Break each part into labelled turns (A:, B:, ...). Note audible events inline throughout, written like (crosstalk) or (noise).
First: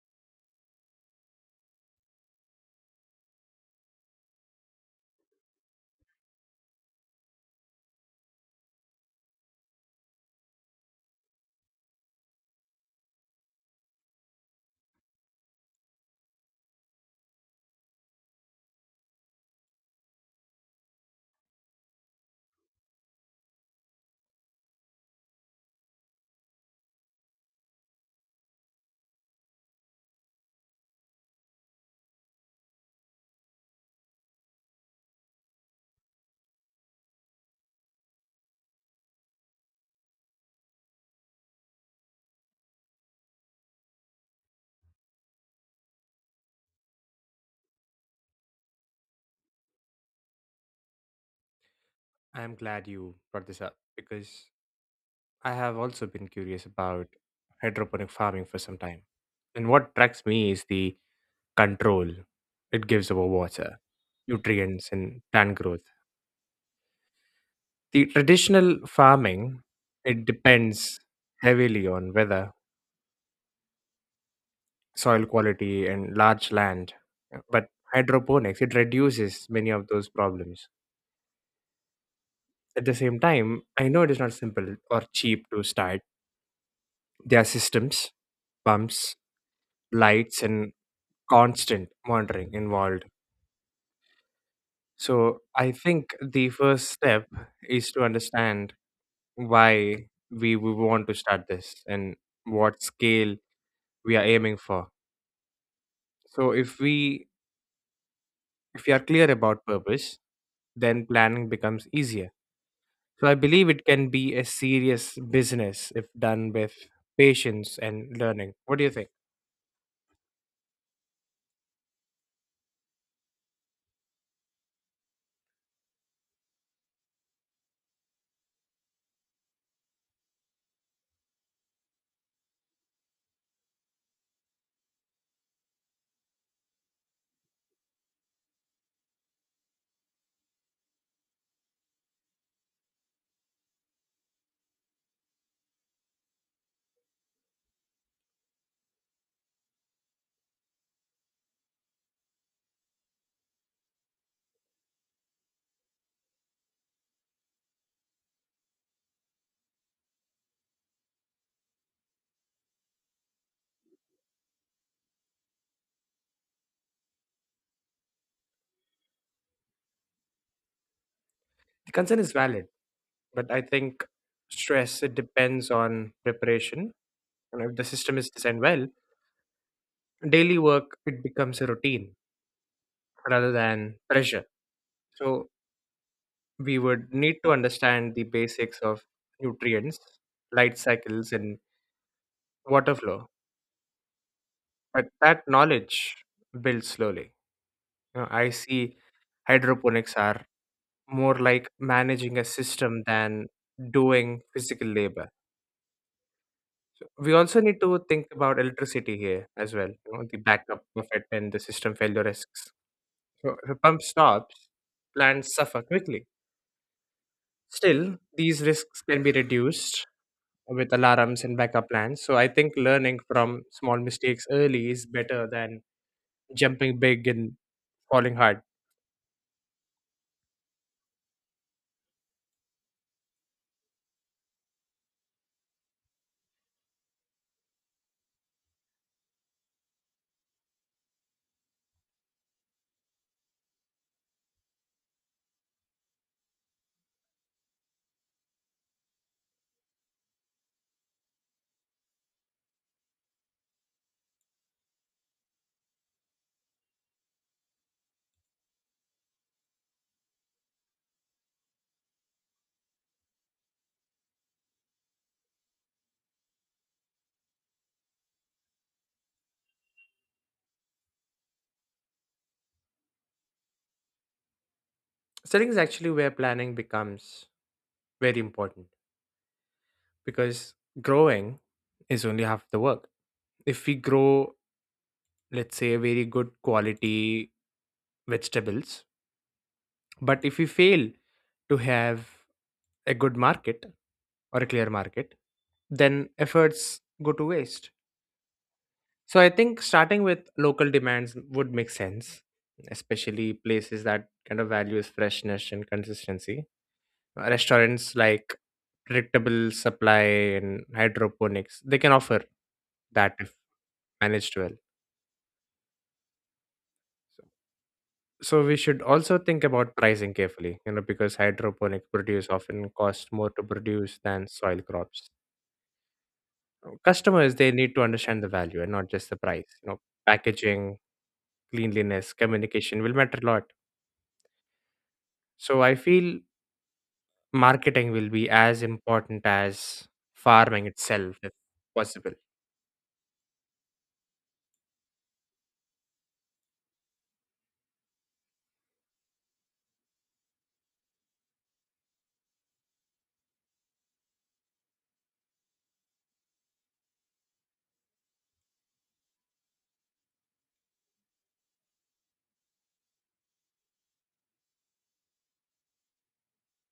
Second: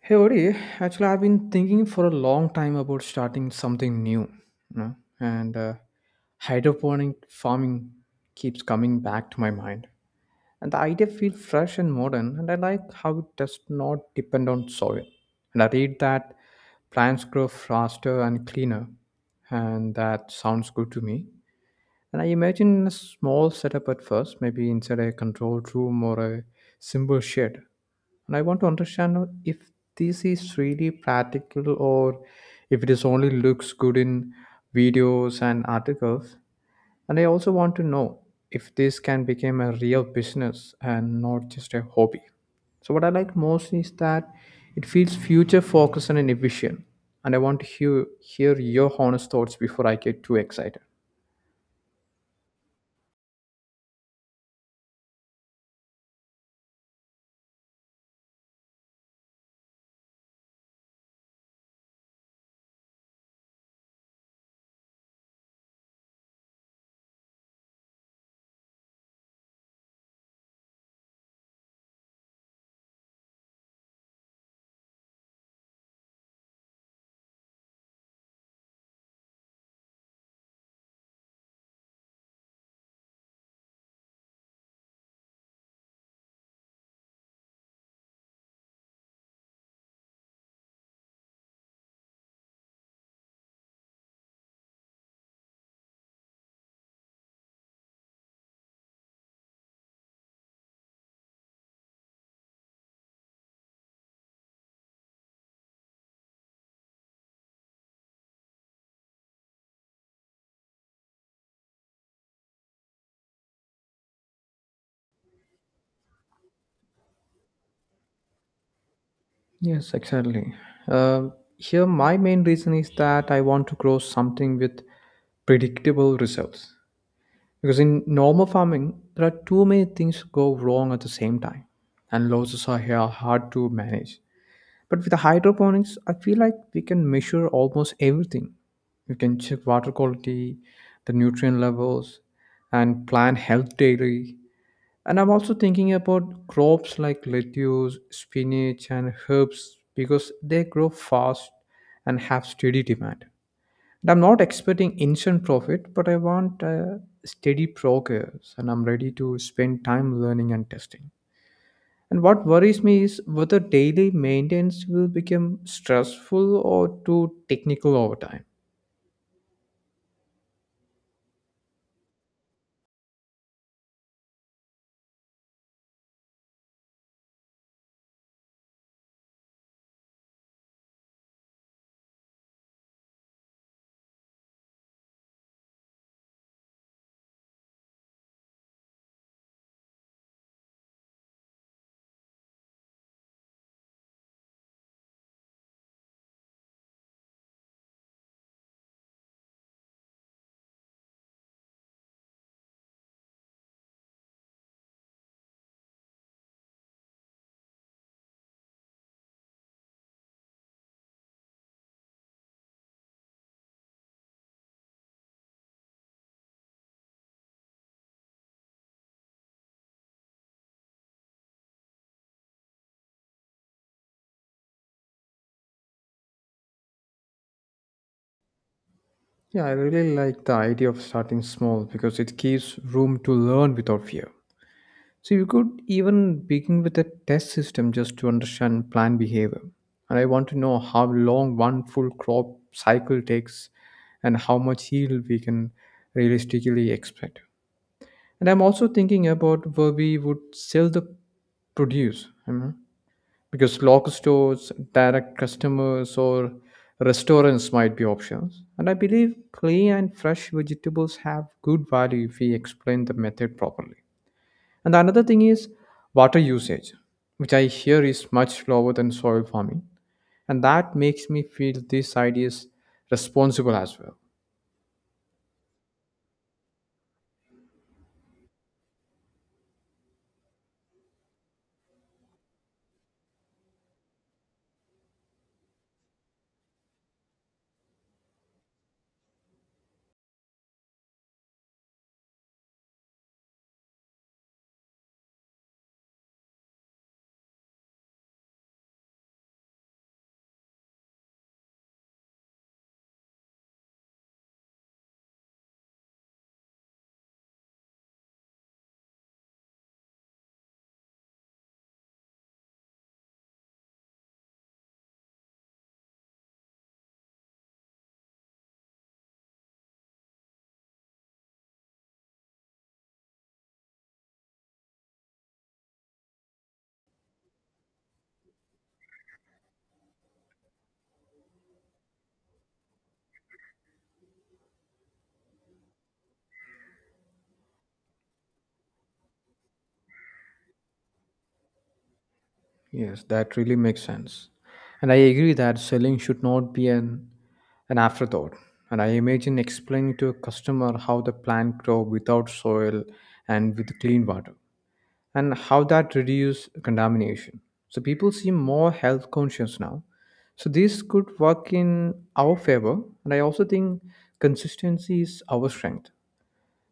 A: Hey Ori, actually I've been thinking for a long time about starting something new, you know, and hydroponic farming keeps coming back to my mind. And the idea feels fresh and modern, and I like how it does not depend on soil. And I read that plants grow faster and cleaner, and that sounds good to me. And I imagine a small setup at first, maybe inside a controlled room or a simple shed. And I want to understand if this is really practical or if it is only looks good in videos and articles. And I also want to know if this can become a real business and not just a hobby. So what I like most is that it feels future focused and efficient. And I want to hear your honest thoughts before I get too excited.
B: I'm glad you brought this up because I have also been curious about hydroponic farming for some time. And what attracts me is the control it gives over water, nutrients, and plant growth. The traditional farming, it depends heavily on weather, soil quality, and large land. But hydroponics, it reduces many of those problems. At the same time, I know it is not simple or cheap to start. There are systems, pumps, lights and constant monitoring involved. So I think the first step is to understand why we would want to start this and what scale we are aiming for. So if we are clear about purpose, then planning becomes easier. So I believe it can be a serious business if done with patience and learning. What do you think?
A: Yes, exactly. Here, my main reason is that I want to grow something with predictable results. Because in normal farming, there are too many things go wrong at the same time, and losses are here hard to manage. But with the hydroponics, I feel like we can measure almost everything. We can check water quality, the nutrient levels, and plant health daily. And I'm also thinking about crops like lettuce, spinach, and herbs because they grow fast and have steady demand. And I'm not expecting instant profit, but I want steady progress and I'm ready to spend time learning and testing. And what worries me is whether daily maintenance will become stressful or too technical over time.
B: The concern is valid, but I think stress, it depends on preparation. And if the system is designed well, daily work it becomes a routine rather than pressure. So we would need to understand the basics of nutrients, light cycles and water flow, but that knowledge builds slowly. You know, I see hydroponics are more like managing a system than doing physical labor. So we also need to think about electricity here as well, you know, the backup of it and the system failure risks. So if a pump stops, plants suffer quickly. Still, these risks can be reduced with alarms and backup plans. So I think learning from small mistakes early is better than jumping big and falling hard.
A: Yeah, I really like the idea of starting small because it gives room to learn without fear. So you could even begin with a test system just to understand plant behavior. And I want to know how long one full crop cycle takes and how much yield we can realistically expect. And I'm also thinking about where we would sell the produce, you know, because local stores, direct customers, or restaurants might be options. And I believe clean and fresh vegetables have good value if we explain the method properly. And the another thing is water usage, which I hear is much lower than soil farming. And that makes me feel this idea is responsible as well.
B: Setting is actually where planning becomes very important because growing is only half the work. If we grow, let's say, very good quality vegetables, but if we fail to have a good market or a clear market, then efforts go to waste. So I think starting with local demands would make sense, especially places that kind of values freshness and consistency. Restaurants like predictable supply, and hydroponics, they can offer that if managed well. So we should also think about pricing carefully, you know, because hydroponic produce often cost more to produce than soil crops. Customers they need to understand the value and not just the price. You know, packaging, cleanliness, communication will matter a lot. So I feel marketing will be as important as farming itself, if possible.
A: Yes, that really makes sense. And I agree that selling should not be an afterthought. And I imagine explaining to a customer how the plant grow without soil and with clean water, and how that reduce contamination. So people seem more health conscious now. So this could work in our favor, and I also think consistency is our strength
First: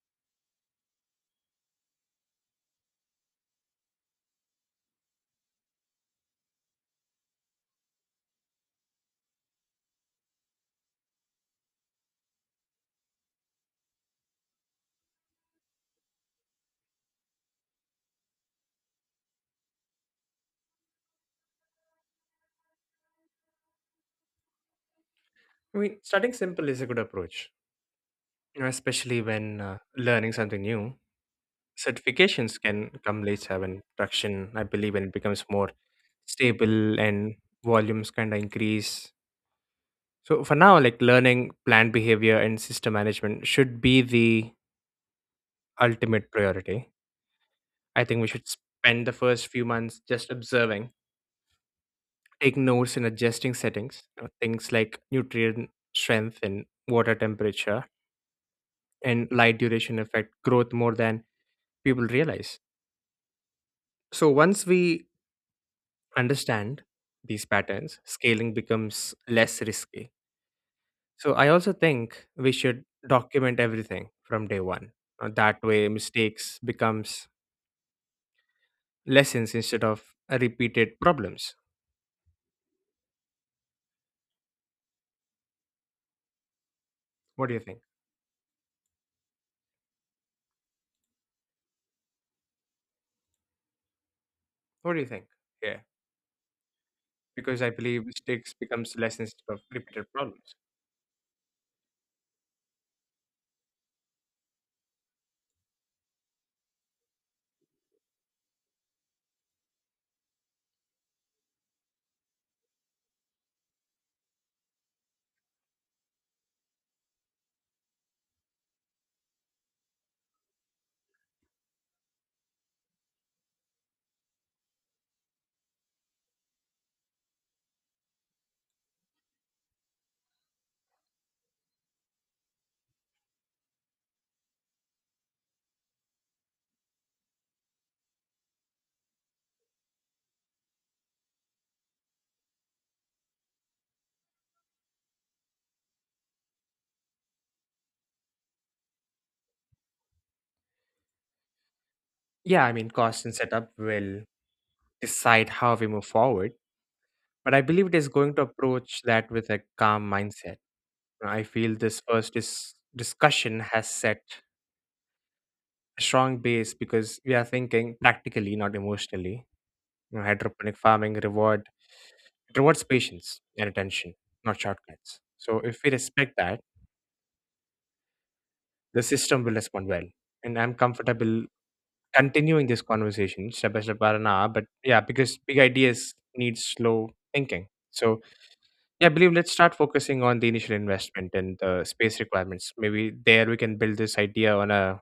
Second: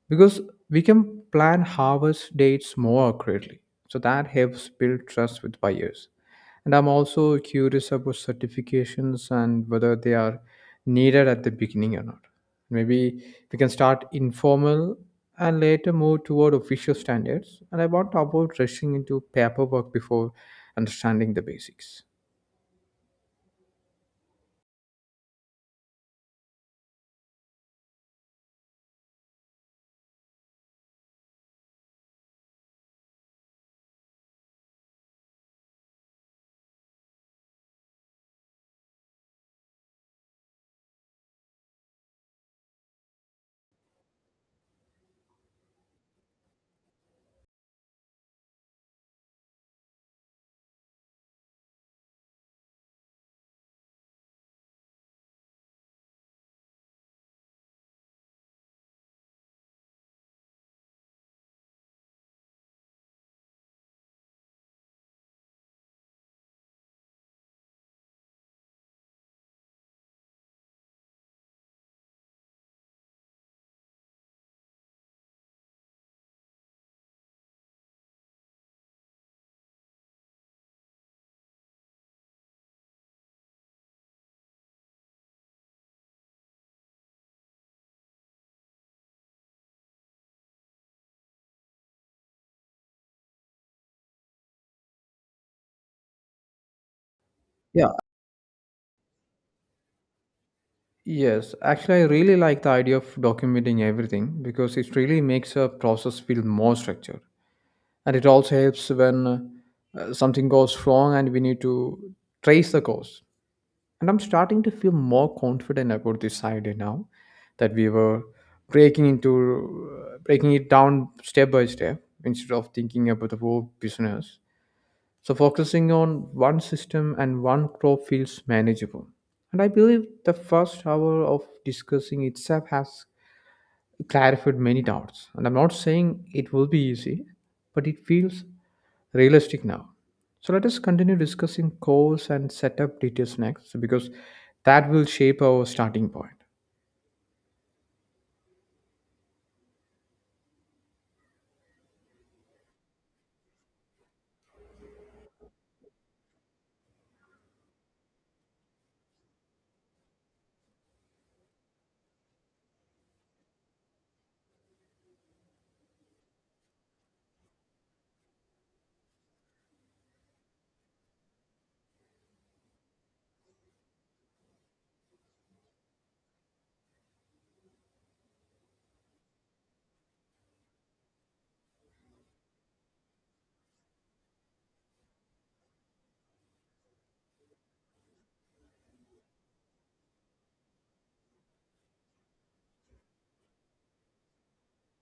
A: because we can plan harvest dates more accurately. So that helps build trust with buyers. And I'm also curious about certifications and whether they are needed at the beginning or not. Maybe we can start informal and later move toward official standards. And I want to avoid rushing into paperwork before understanding the basics.
B: I mean, starting simple is a good approach, you know, especially when learning something new. Certifications can come later when production, I believe, when it becomes more stable and volumes kind of increase. So for now, like learning plant behavior and system management should be the ultimate priority. I think we should spend the first few months just observing, take notes in adjusting settings. You know, things like nutrient strength and water temperature and light duration affect growth more than people realize. So once we understand these patterns, scaling becomes less risky. So I also think we should document everything from day one. That way mistakes becomes lessons instead of repeated problems. What do you think? What do you think? Yeah, because I
A: Yeah,
B: believe mistakes becomes lessons instead of repeated problems.
A: yes, actually, I really like the idea of documenting everything because it really makes a process feel more structured, and it also helps when something goes wrong and we need to trace the cause. And I'm starting to feel more confident about this idea now that we were breaking it down step by step instead of thinking about the whole business. So focusing on one system and one crop feels manageable, and I believe the first hour of discussing itself has clarified many doubts, and I'm not saying it will be easy, but it feels realistic now. So let us continue discussing course and setup details next so because that will shape our starting point.
B: Yeah, I mean, cost and setup will decide how we move forward, but I believe it is going to approach that with a calm mindset. I feel this first discussion has set a strong base because we are thinking practically, not emotionally. You know, hydroponic farming reward, it rewards patience and attention, not shortcuts. So if we respect that, the system will respond well. And I'm comfortable continuing this conversation step by step, by an hour, but yeah, because big ideas need slow thinking. So yeah, I believe let's start focusing on the initial investment and the space requirements. Maybe there we can build this idea on a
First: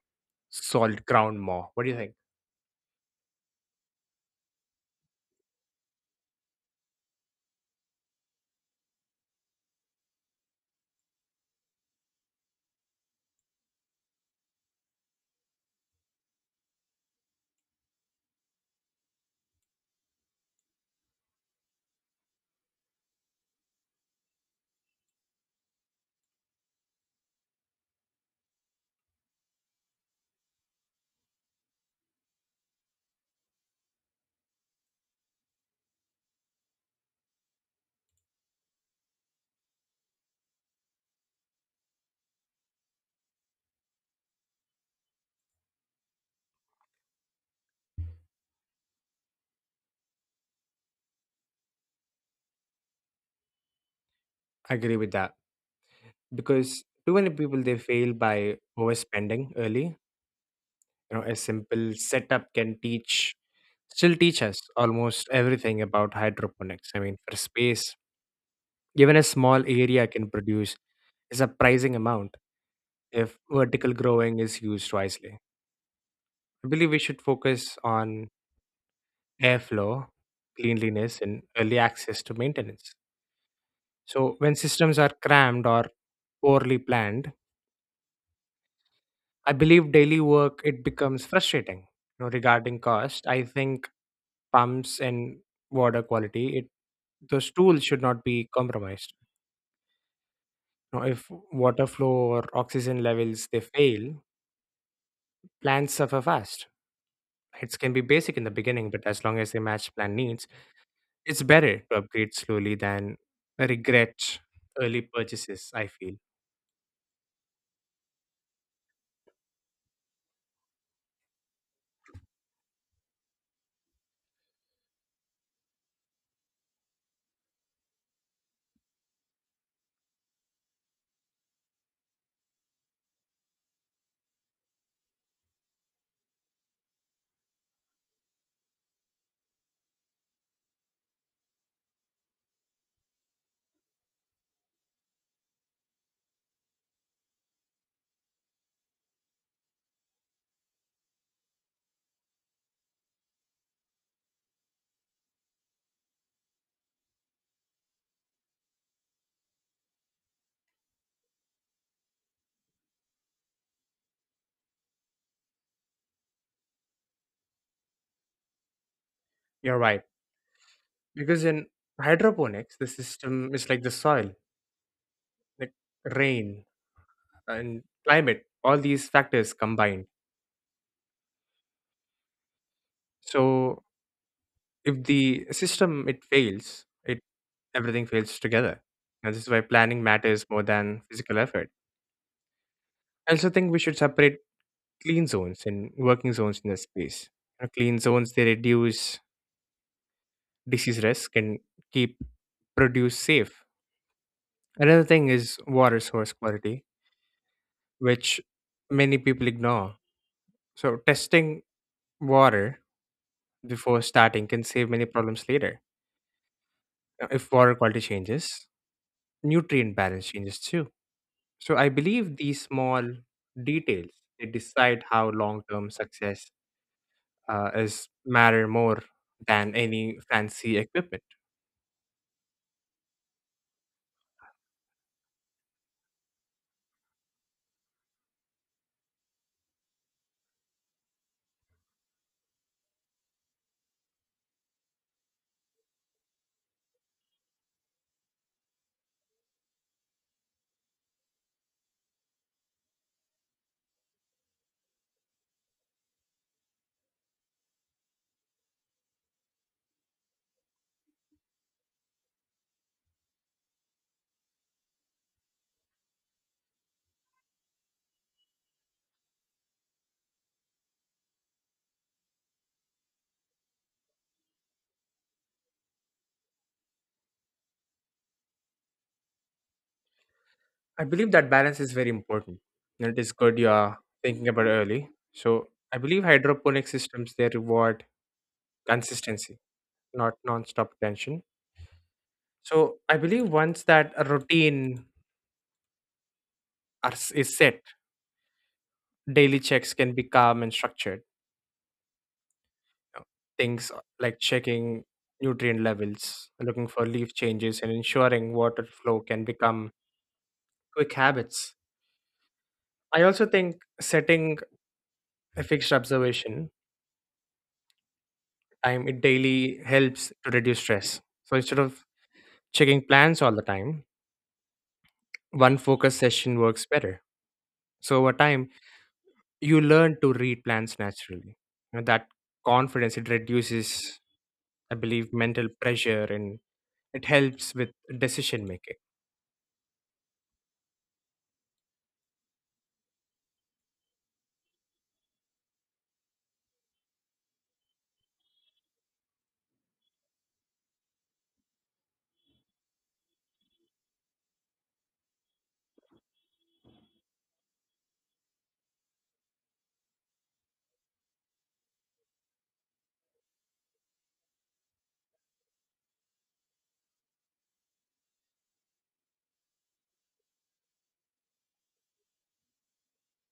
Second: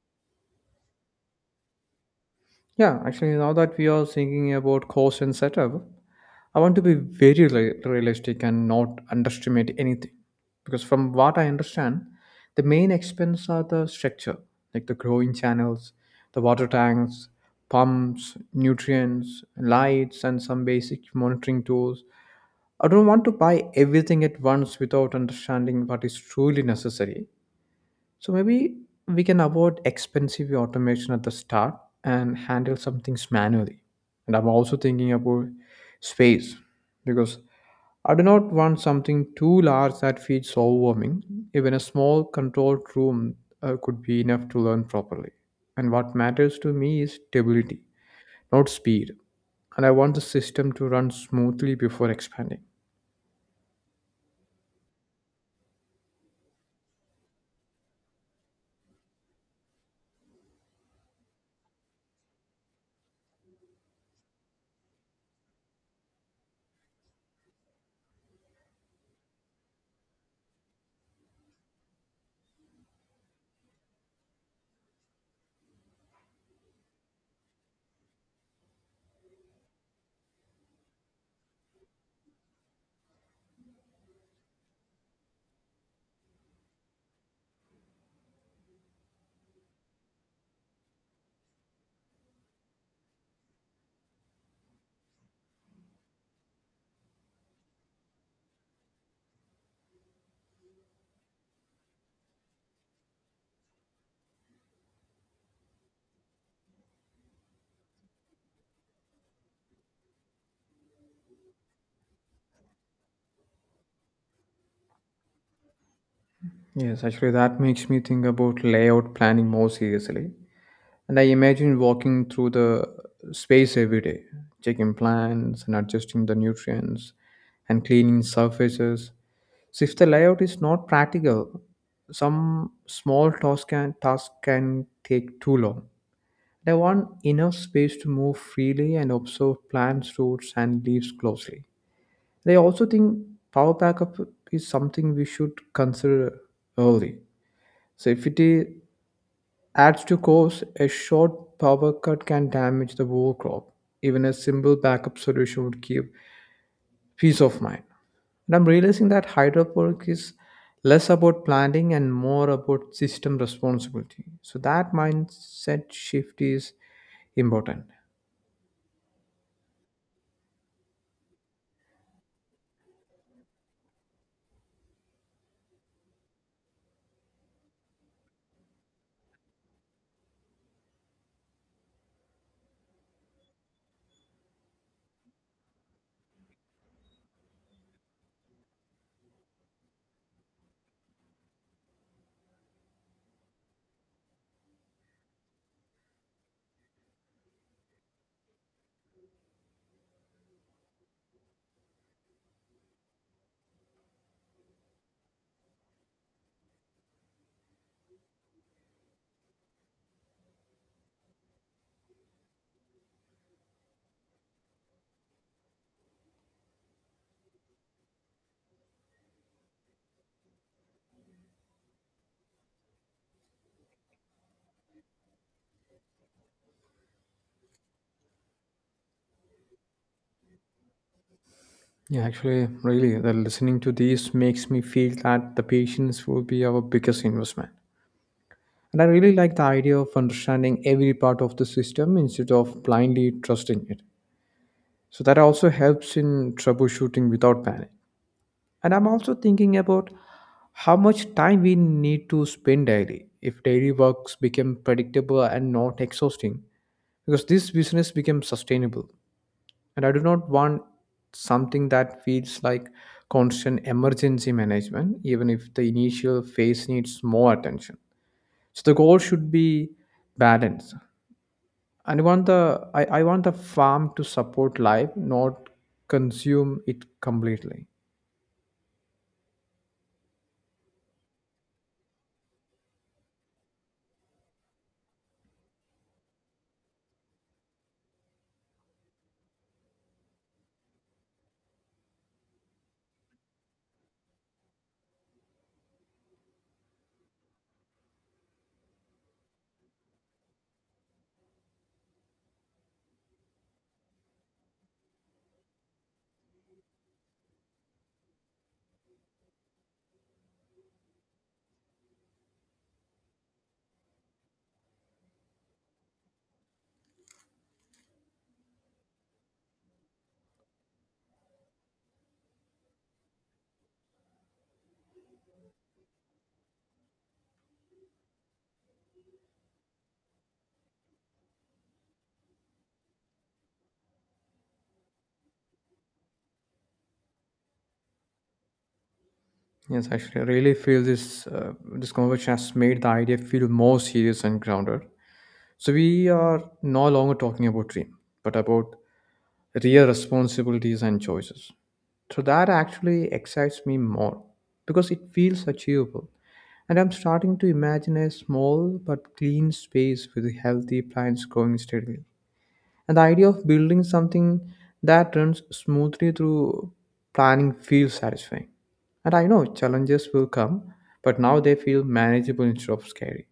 B: solid ground more. What do you think?
A: Yeah, actually, now that we are thinking about course and setup, I want to be very realistic and not underestimate anything. Because from what I understand, the main expense are the structure, like the growing channels, the water tanks, pumps, nutrients, lights, and some basic monitoring tools. I don't want to buy everything at once without understanding what is truly necessary. So maybe we can avoid expensive automation at the start and handle some things manually. And I'm also thinking about space because I do not want something too large that feels overwhelming. Even a small controlled room could be enough to learn properly. And what matters to me is stability, not speed. And I want the system to run smoothly before expanding.
B: I agree with that because too many people they fail by overspending early. You know, a simple setup can still teach us almost everything about hydroponics. I mean, for space, even a small area can produce a surprising amount if vertical growing is used wisely. I believe we should focus on airflow, cleanliness, and early access to maintenance. So, when systems are crammed or poorly planned, I believe daily work it becomes frustrating. You know, regarding cost, I think pumps and water quality, it those tools should not be compromised. You know, if water flow or oxygen levels they fail, plants suffer fast. It can be basic in the beginning, but as long as they match plan needs, it's better to upgrade slowly than regret early purchases. I feel.
A: Yes, actually, that makes me think about layout planning more seriously. And I imagine walking through the space every day, checking plants and adjusting the nutrients and cleaning surfaces. So, if the layout is not practical, some small task can take too long. And I want enough space to move freely and observe plants, roots, and leaves closely. And I also think power backup is something we should consider early so if it I- adds to cost, a short power cut can damage the whole crop. Even a simple backup solution would give peace of mind. And I'm realizing that hydroponic is less about planting and more about system responsibility. So that mindset shift is important.
B: You're right. Because in hydroponics, the system is like the soil, like rain and climate, all these factors combined. So if the system it fails, it everything fails together. And this is why planning matters more than physical effort. I also think we should separate clean zones and working zones in the space. You know, clean zones they reduce disease risk and keep produce safe. Another thing is water source quality, which many people ignore. So testing water before starting can save many problems later. If water quality changes, nutrient balance changes too. So I believe these small details they decide how long-term success is matter more than any fancy equipment.
A: Yeah, actually, really, the listening to these makes me feel that the patience will be our biggest investment. And I really like the idea of understanding every part of the system instead of blindly trusting it. So that also helps in troubleshooting without panic. And I'm also thinking about how much time we need to spend daily if daily works become predictable and not exhausting, because this business becomes sustainable. And I do not want something that feels like constant emergency management even if the initial phase needs more attention. So the goal should be balance, and I want the farm to support life, not consume it completely.
B: I believe that balance is very important. And it is good you are thinking about early. So I believe hydroponic systems they reward consistency, not non-stop attention. So I believe once that a routine is set. Daily checks can be calm and structured. you know. Things like checking nutrient levels, looking for leaf changes, and ensuring water flow can become quick habits. I also think setting a fixed observation time it daily helps to reduce stress. So instead of checking plans all the time, one focus session works better. So over time, you learn to read plans naturally. You know, that confidence it reduces, I believe, mental pressure, and it helps with decision making.
A: Yes, actually, I really feel this conversation has made the idea feel more serious and grounded. So we are no longer talking about dream, but about real responsibilities and choices. So that actually excites me more because it feels achievable, and I'm starting to imagine a small but clean space with healthy plants growing steadily. And the idea of building something that runs smoothly through planning feels satisfying. And I know challenges will come, but now they feel manageable instead of scary.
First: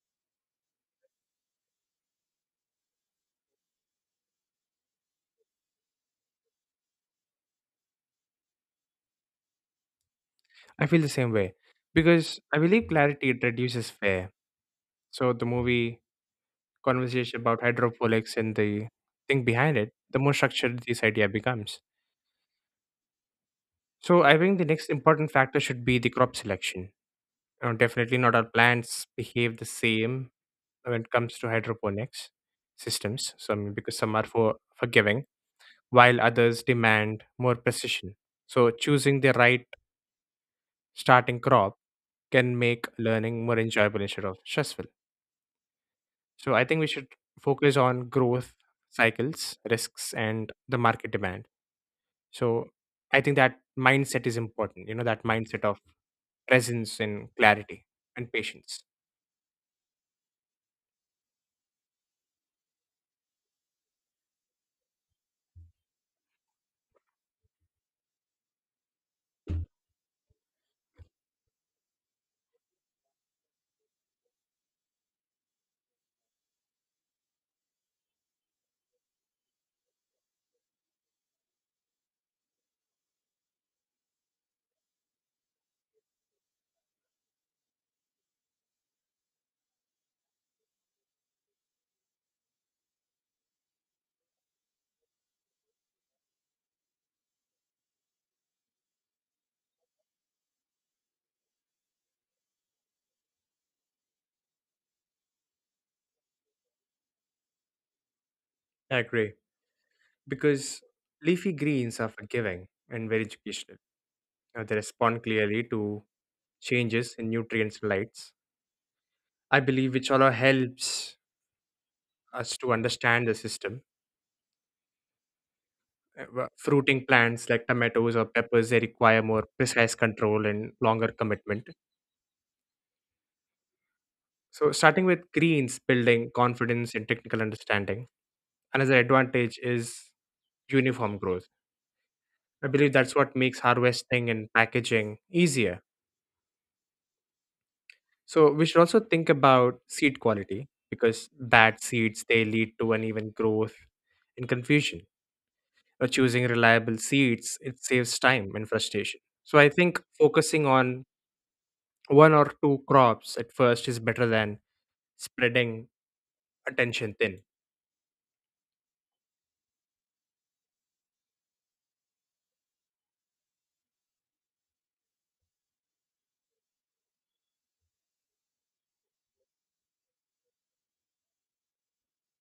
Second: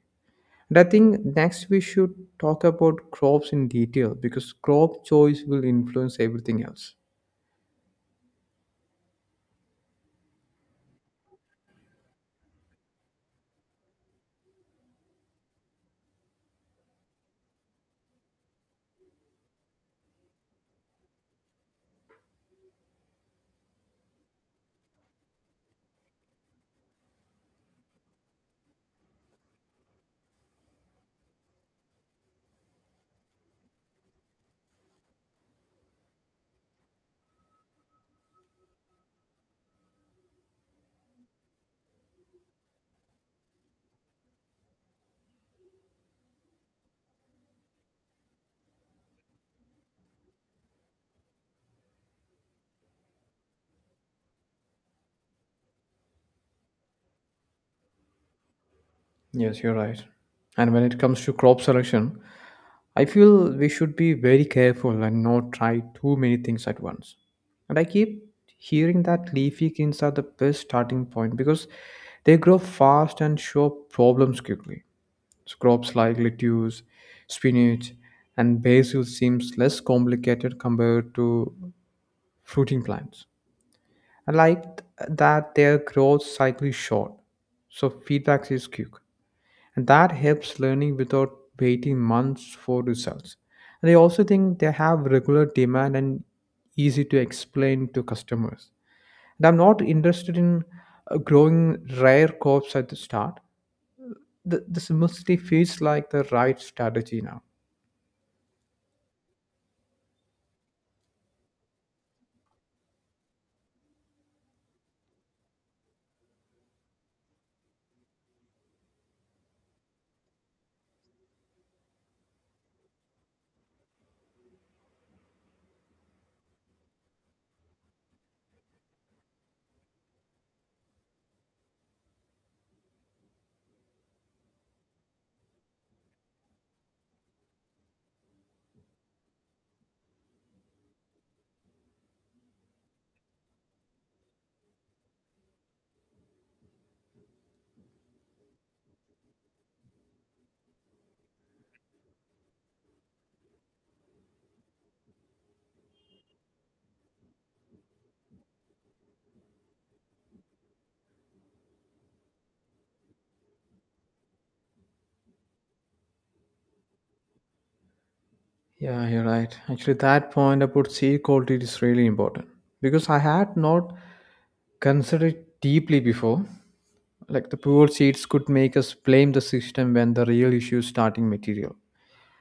A: And I think next we should talk about crops in detail because crop choice will influence everything else.
B: I feel the same way because I believe clarity it reduces fear. So the movie conversation about hydroponics and the thing behind it, the more structured this idea becomes. So I think the next important factor should be the crop selection. Definitely not all plants behave the same when it comes to hydroponics systems. So I mean, because some are for forgiving, while others demand more precision. So choosing the right starting crop can make learning more enjoyable instead of stressful. So I think we should focus on growth cycles, risks, and the market demand. So I think that mindset is important, you know, that mindset of presence and clarity and patience.
A: Yes, you're right. And when it comes to crop selection, I feel we should be very careful and not try too many things at once. And I keep hearing that leafy greens are the best starting point because they grow fast and show problems quickly. So crops like lettuce, spinach, and basil seems less complicated compared to fruiting plants. I like that their growth cycle is short, so feedback is quick and that helps learning without waiting months for results. And I also think they have regular demand and easy to explain to customers. And I'm not interested in growing rare crops at the start. The simplicity feels like the right strategy now.
B: I agree. Because leafy greens are forgiving and very educational. You know, they respond clearly to changes in nutrients and lights. I believe, which all helps us to understand the system. Fruiting plants like tomatoes or peppers they require more precise control and longer commitment. So starting with greens building confidence and technical understanding. Another advantage is uniform growth. I believe that's what makes harvesting and packaging easier. So we should also think about seed quality because bad seeds they lead to uneven growth and confusion. Or choosing reliable seeds it saves time and frustration. So I think focusing on one or two crops at first is better than spreading attention thin.
A: Yeah, you're right. Actually, that point about seed quality is really important because I had not considered deeply before. Like the poor seeds could make us blame the system when the real issue is starting material.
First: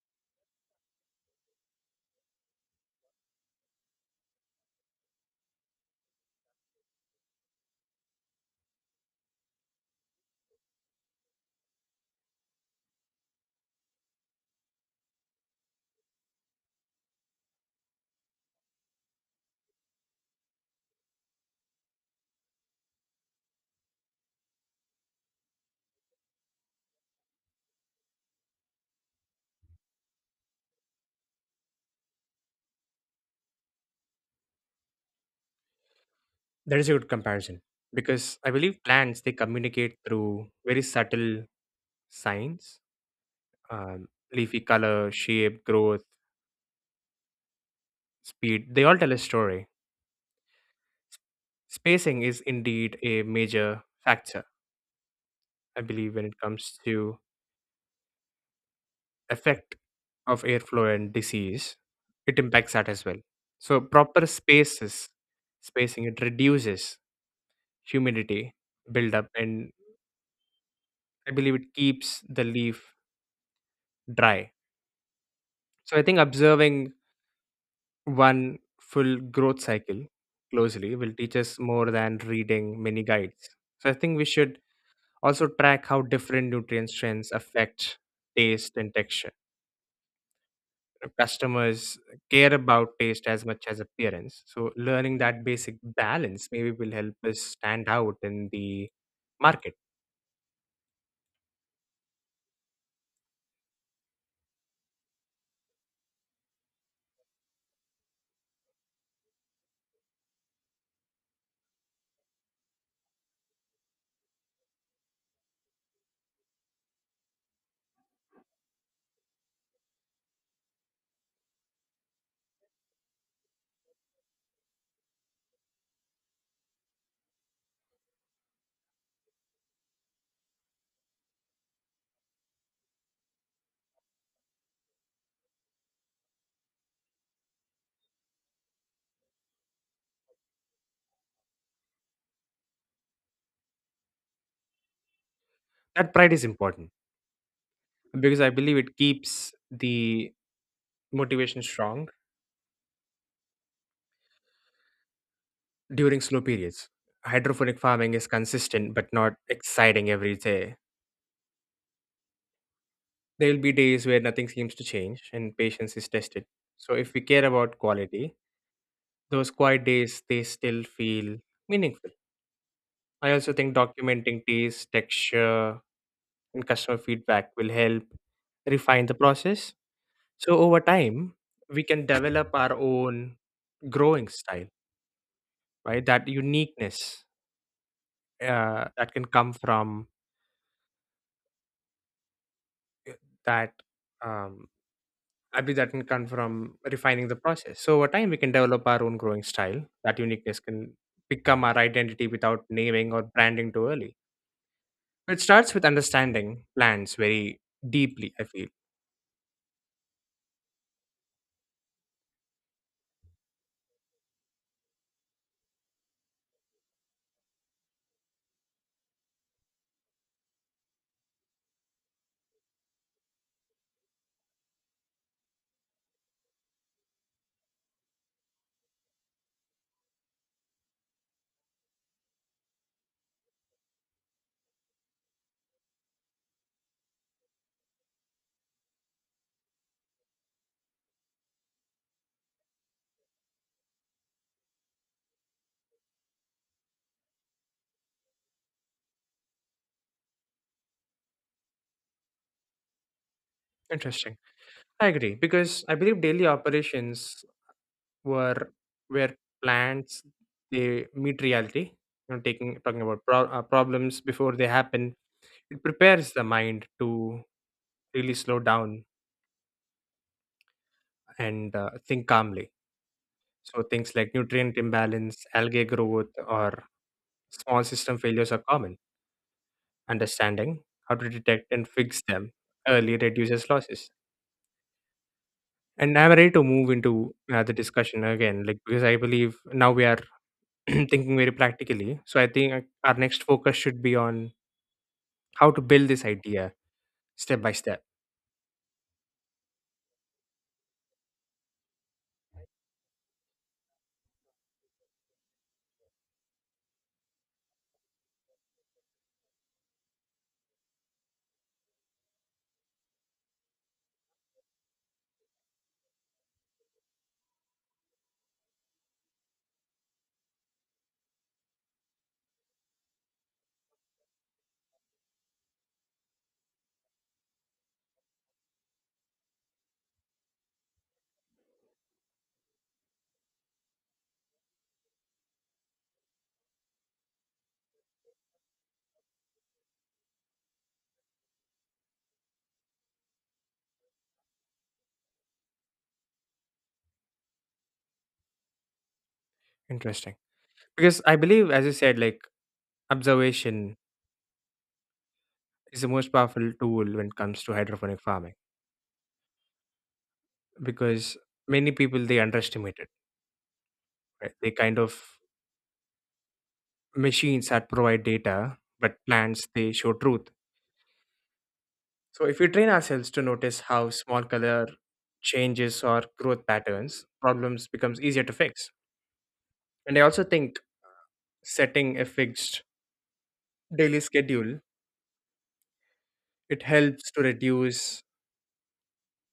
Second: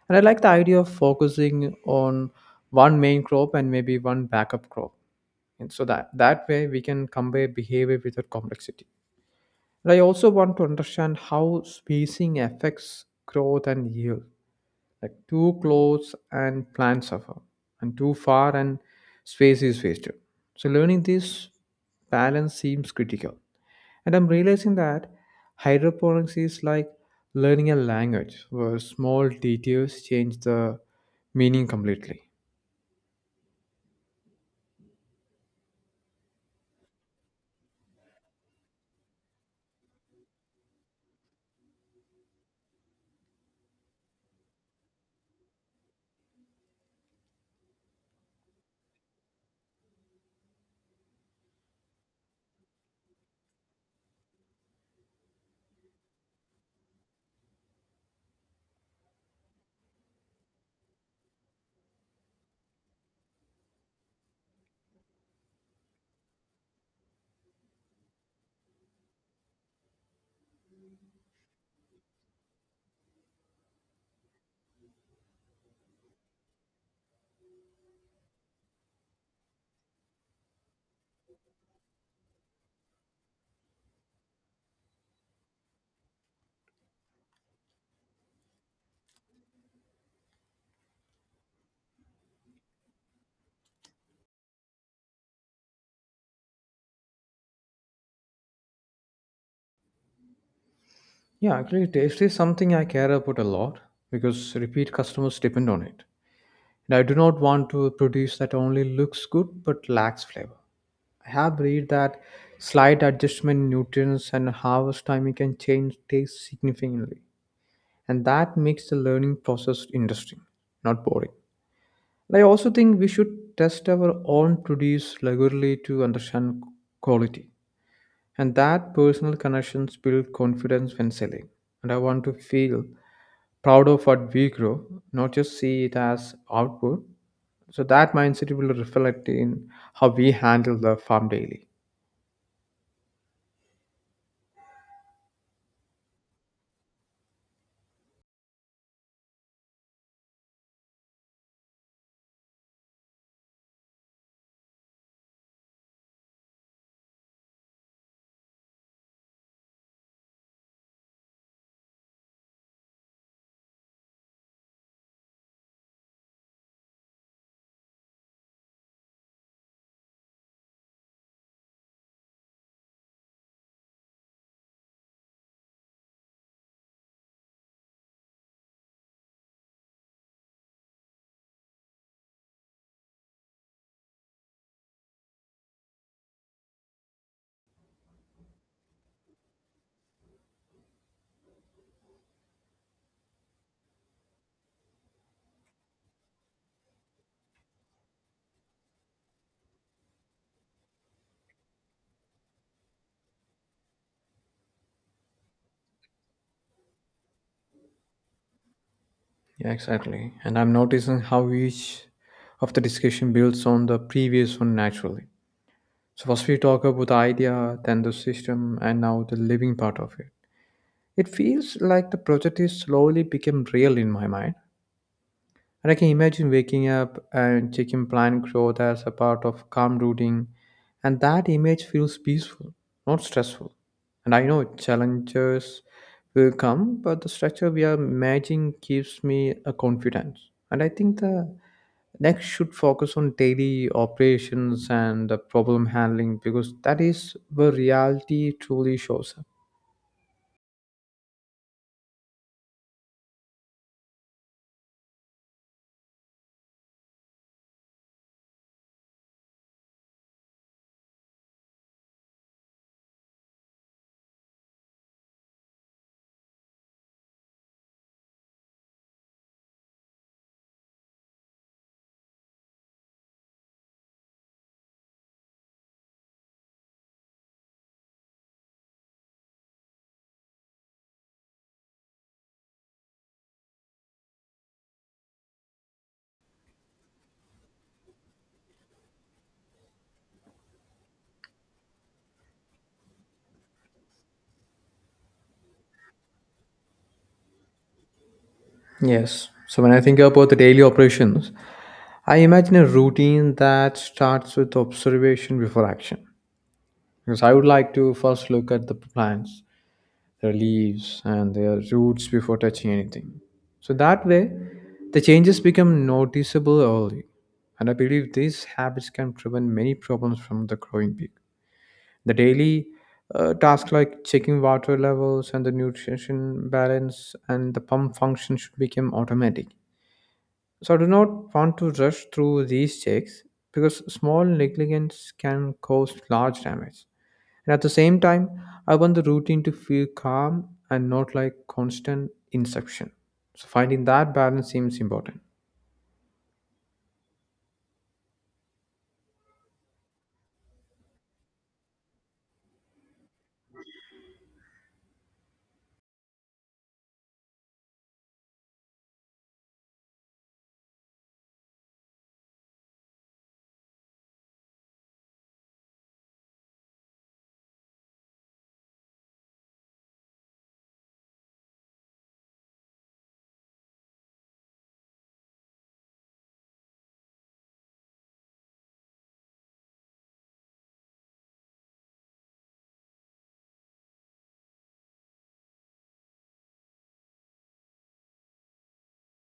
A: And I like the idea of focusing on one main crop and maybe one backup crop. And so that way we can compare behavior without complexity. And I also want to understand how spacing affects growth and yield, like too close and plants suffer, and too far and space is wasted. So learning this balance seems critical. And I'm realizing that hydroponics is like learning a language where small details change the meaning completely.
B: That is a good comparison because I believe plants they communicate through very subtle signs, um, leafy color, shape, growth, speed. They all tell a story. Spacing is indeed a major factor, I believe, when it comes to effect of airflow and disease. It impacts that as well. So proper spacing, it reduces humidity buildup, and I believe it keeps the leaf dry. So I think observing one full growth cycle closely will teach us more than reading many guides. So I think we should also track how different nutrient strengths affect taste and texture. Customers care about taste as much as appearance. So learning that basic balance maybe will help us stand out in the market.
A: Yeah, actually, taste is something I care about a lot because repeat customers depend on it. And I do not want to produce that only looks good but lacks flavor. I have read that slight adjustment in nutrients and harvest timing can change taste significantly, and that makes the learning process interesting, not boring. And I also think we should test our own produce regularly to understand quality, and that personal connections build confidence when selling. And I want to feel proud of what we grow, not just see it as output. So that mindset will reflect in how we handle the farm daily.
B: That pride is important because I believe it keeps the motivation strong during slow periods. Hydroponic farming is consistent but not exciting every day. There will be days where nothing seems to change and patience is tested. So if we care about quality, those quiet days they still feel meaningful. I also think documenting taste, texture, and customer feedback will help refine the process. So over time, we can develop our own growing style, right? That uniqueness, that can come from that um, I believe that can come from refining the process. So over time, we can develop our own growing style. That uniqueness can become our identity without naming or branding too early. It starts with understanding plants very deeply. I feel
A: Yeah, exactly. And I'm noticing how each of the discussion builds on the previous one naturally. So first we talk about the idea, then the system, and now the living part of it. It feels like the project is slowly become real in my mind, and I can imagine waking up and checking plant growth as a part of calm routine. And that image feels peaceful, not stressful. And I know challenges will come, but the structure we are imagining gives me a confidence. And I think the next should focus on daily operations and the problem handling because that is where reality truly shows up.
B: interesting. I agree because I believe daily operations were where plants they meet reality. You know, taking talking about problems before they happen. It prepares the mind to really slow down and think calmly. So things like nutrient imbalance, algae growth, or small system failures are common. Understanding how to detect and fix them early reduces losses. And I'm ready to move into the discussion again, like because I believe now we are (clears throat) thinking very practically. So I think our next focus should be on how to build this idea step by step.
A: Yes. So when I think about the daily operations, I imagine a routine that starts with observation before action. Because I would like to first look at the plants, their leaves, and their roots before touching anything. So that way, the changes become noticeable early. And I believe these habits can prevent many problems from the growing peak. The daily tasks like checking water levels and the nutrition balance and the pump function should become automatic, so I do not want to rush through these checks because small negligence can cause large damage. And at the same time, I want the routine to feel calm and not like constant inception. So finding that balance seems important.
B: Interesting, because I believe, as you said, like observation is the most powerful tool when it comes to hydroponic farming because many people they underestimate it, right? They kind of machines that provide data, but plants they show truth. So if we train ourselves to notice how small color changes or growth patterns, problems becomes easier to fix. And I also think setting a fixed daily schedule it helps to reduce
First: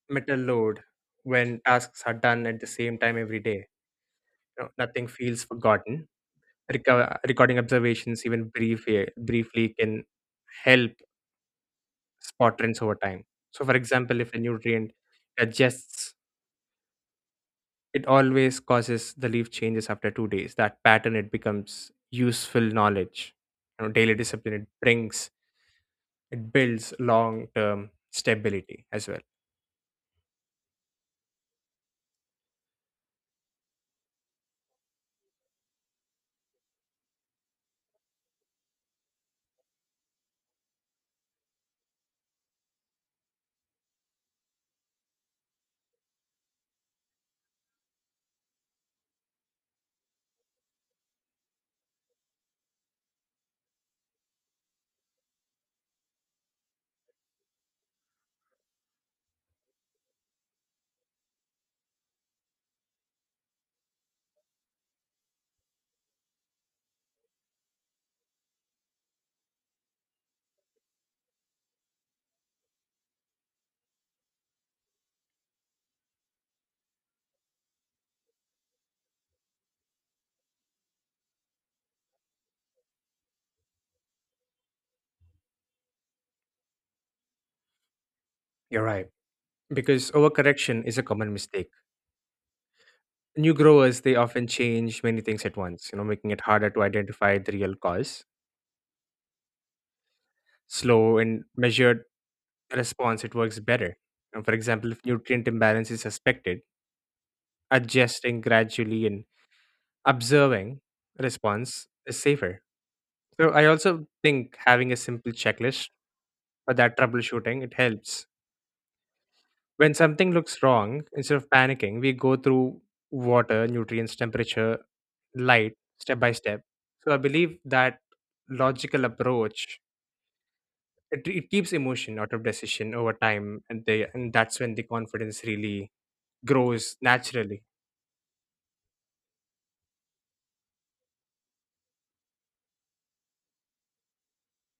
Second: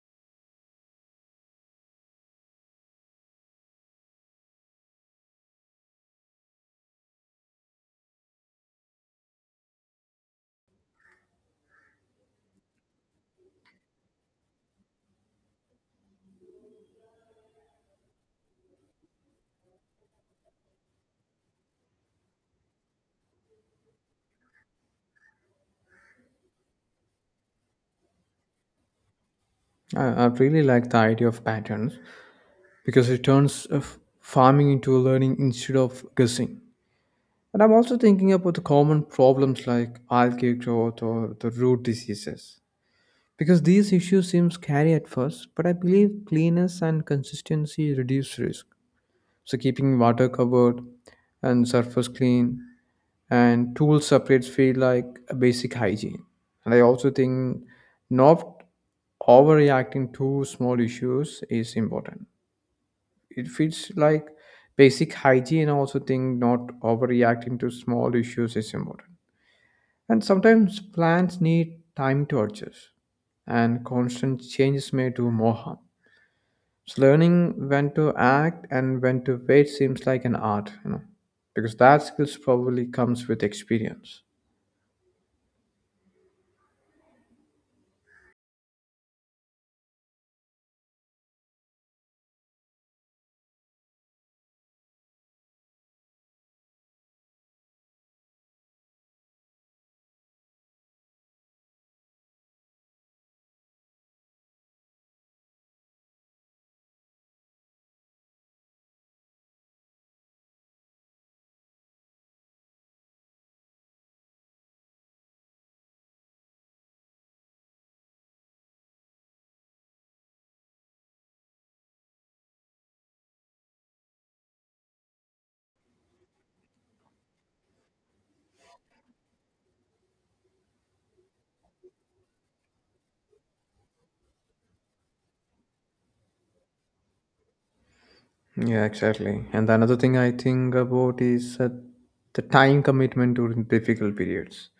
B: mental load when tasks are done at the same time every day. You know, nothing feels forgotten. Recording observations, even briefly, can help spot trends over time. So, for example, if a nutrient adjusts, it always causes the leaf changes after 2 days. That pattern it becomes useful knowledge. You know, daily discipline it builds long term stability as well.
A: I really like the idea of patterns because it turns farming into a learning instead of guessing. And I'm also thinking about the common problems like algae growth or the root diseases. Because these issues seem scary at first, but I believe cleanness and consistency reduce risk. So keeping water covered and surface clean and tool separate feel like a basic hygiene. And I also think not overreacting to small issues is important. It feels like basic hygiene. I also think not overreacting to small issues is important. And sometimes plants need time to adjust, and constant changes may do more harm. So learning when to act and when to wait seems like an art, you know, because that skills probably comes with experience.
B: You're right because overcorrection is a common mistake. New growers they often change many things at once. You know, making it harder to identify the real cause. Slow and measured response it works better. And for example, if nutrient imbalance is suspected, adjusting gradually and observing response is safer. So I also think having a simple checklist for that troubleshooting it helps. When something looks wrong, instead of panicking, we go through water, nutrients, temperature, light step by step. So I believe that logical approach it keeps emotion out of decision over time, and that's when the confidence really grows naturally.
A: Yeah, exactly. And another thing I think about is the time commitment during difficult periods.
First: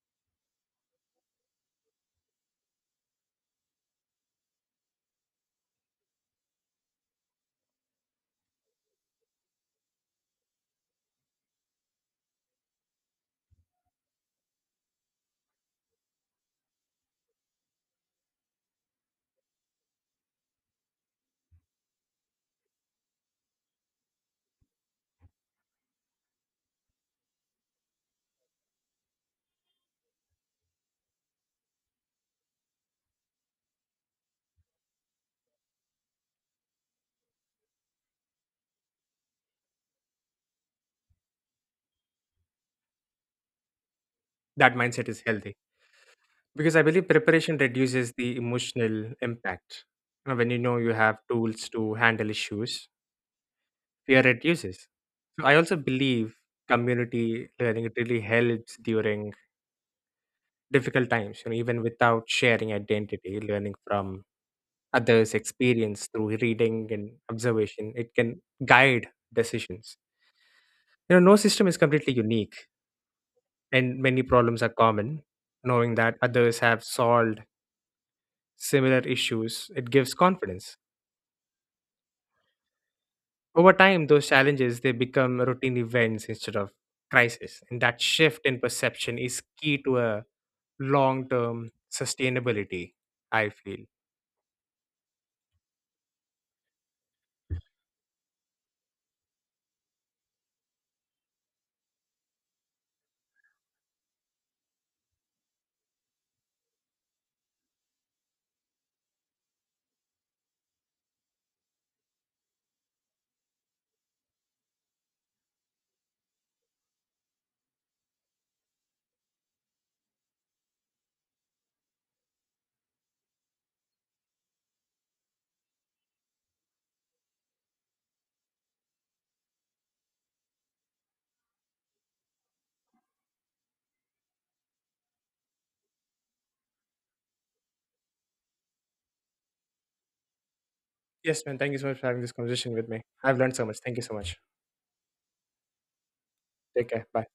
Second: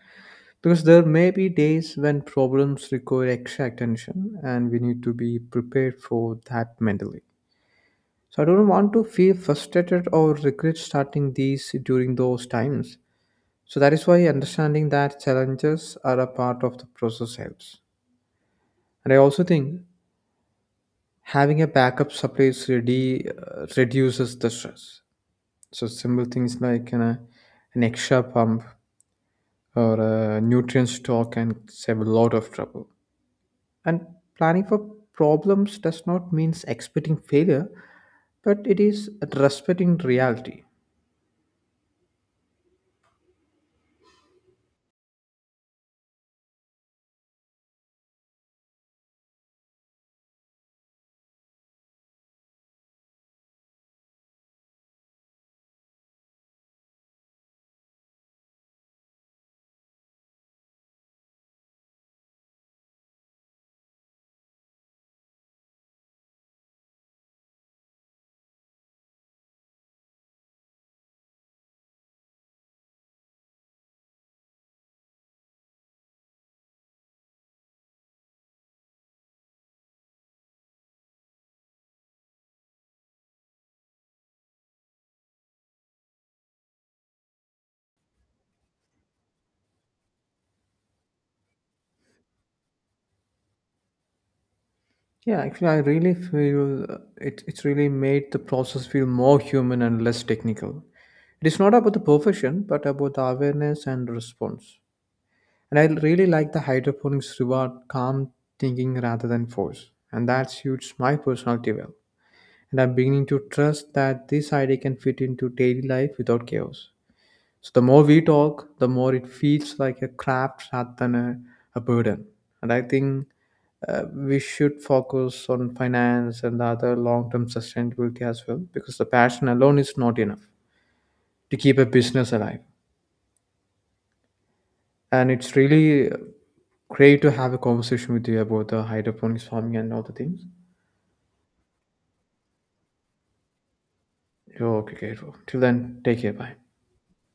A: Because there may be days when problems require extra attention, and we need to be prepared for that mentally. So I don't want to feel frustrated or regret starting these during those times. So that is why understanding that challenges are a part of the process helps. And I also think having a backup supplies ready reduces the stress. So simple things like an extra pump or a nutrient stock can save a lot of trouble. And planning for problems does not mean expecting failure, but it is respecting reality.
B: That mindset is healthy. Because I believe preparation reduces the emotional impact. You know, when you know you have tools to handle issues, fear reduces. So I also believe community learning it really helps during difficult times, you know, even without sharing identity, learning from others' experience through reading and observation, it can guide decisions. You know, no system is completely unique and many problems are common. Knowing that others have solved similar issues, it gives confidence. Over time, those challenges they become routine events instead of crisis, and that shift in perception is key to a long-term sustainability. I feel.
A: Yeah, actually, I really feel it's really made the process feel more human and less technical. It is not about the perfection, but about the awareness and response. And I really like the hydroponics reward calm thinking rather than force. And that suits my personality well. And I'm beginning to trust that this idea can fit into daily life without chaos. So the more we talk, the more it feels like a craft rather than a burden. And I think we should focus on finance and the other long-term sustainability as well, because the passion alone is not enough to keep a business alive. And it's really great to have a conversation with you about the hydroponics farming and all the things.
B: Yes, man. Thank you so much for having this conversation with me. I've learned so much. Thank you so much.
A: Okay, okay. Till then, take care. Bye.
B: Take care. Bye.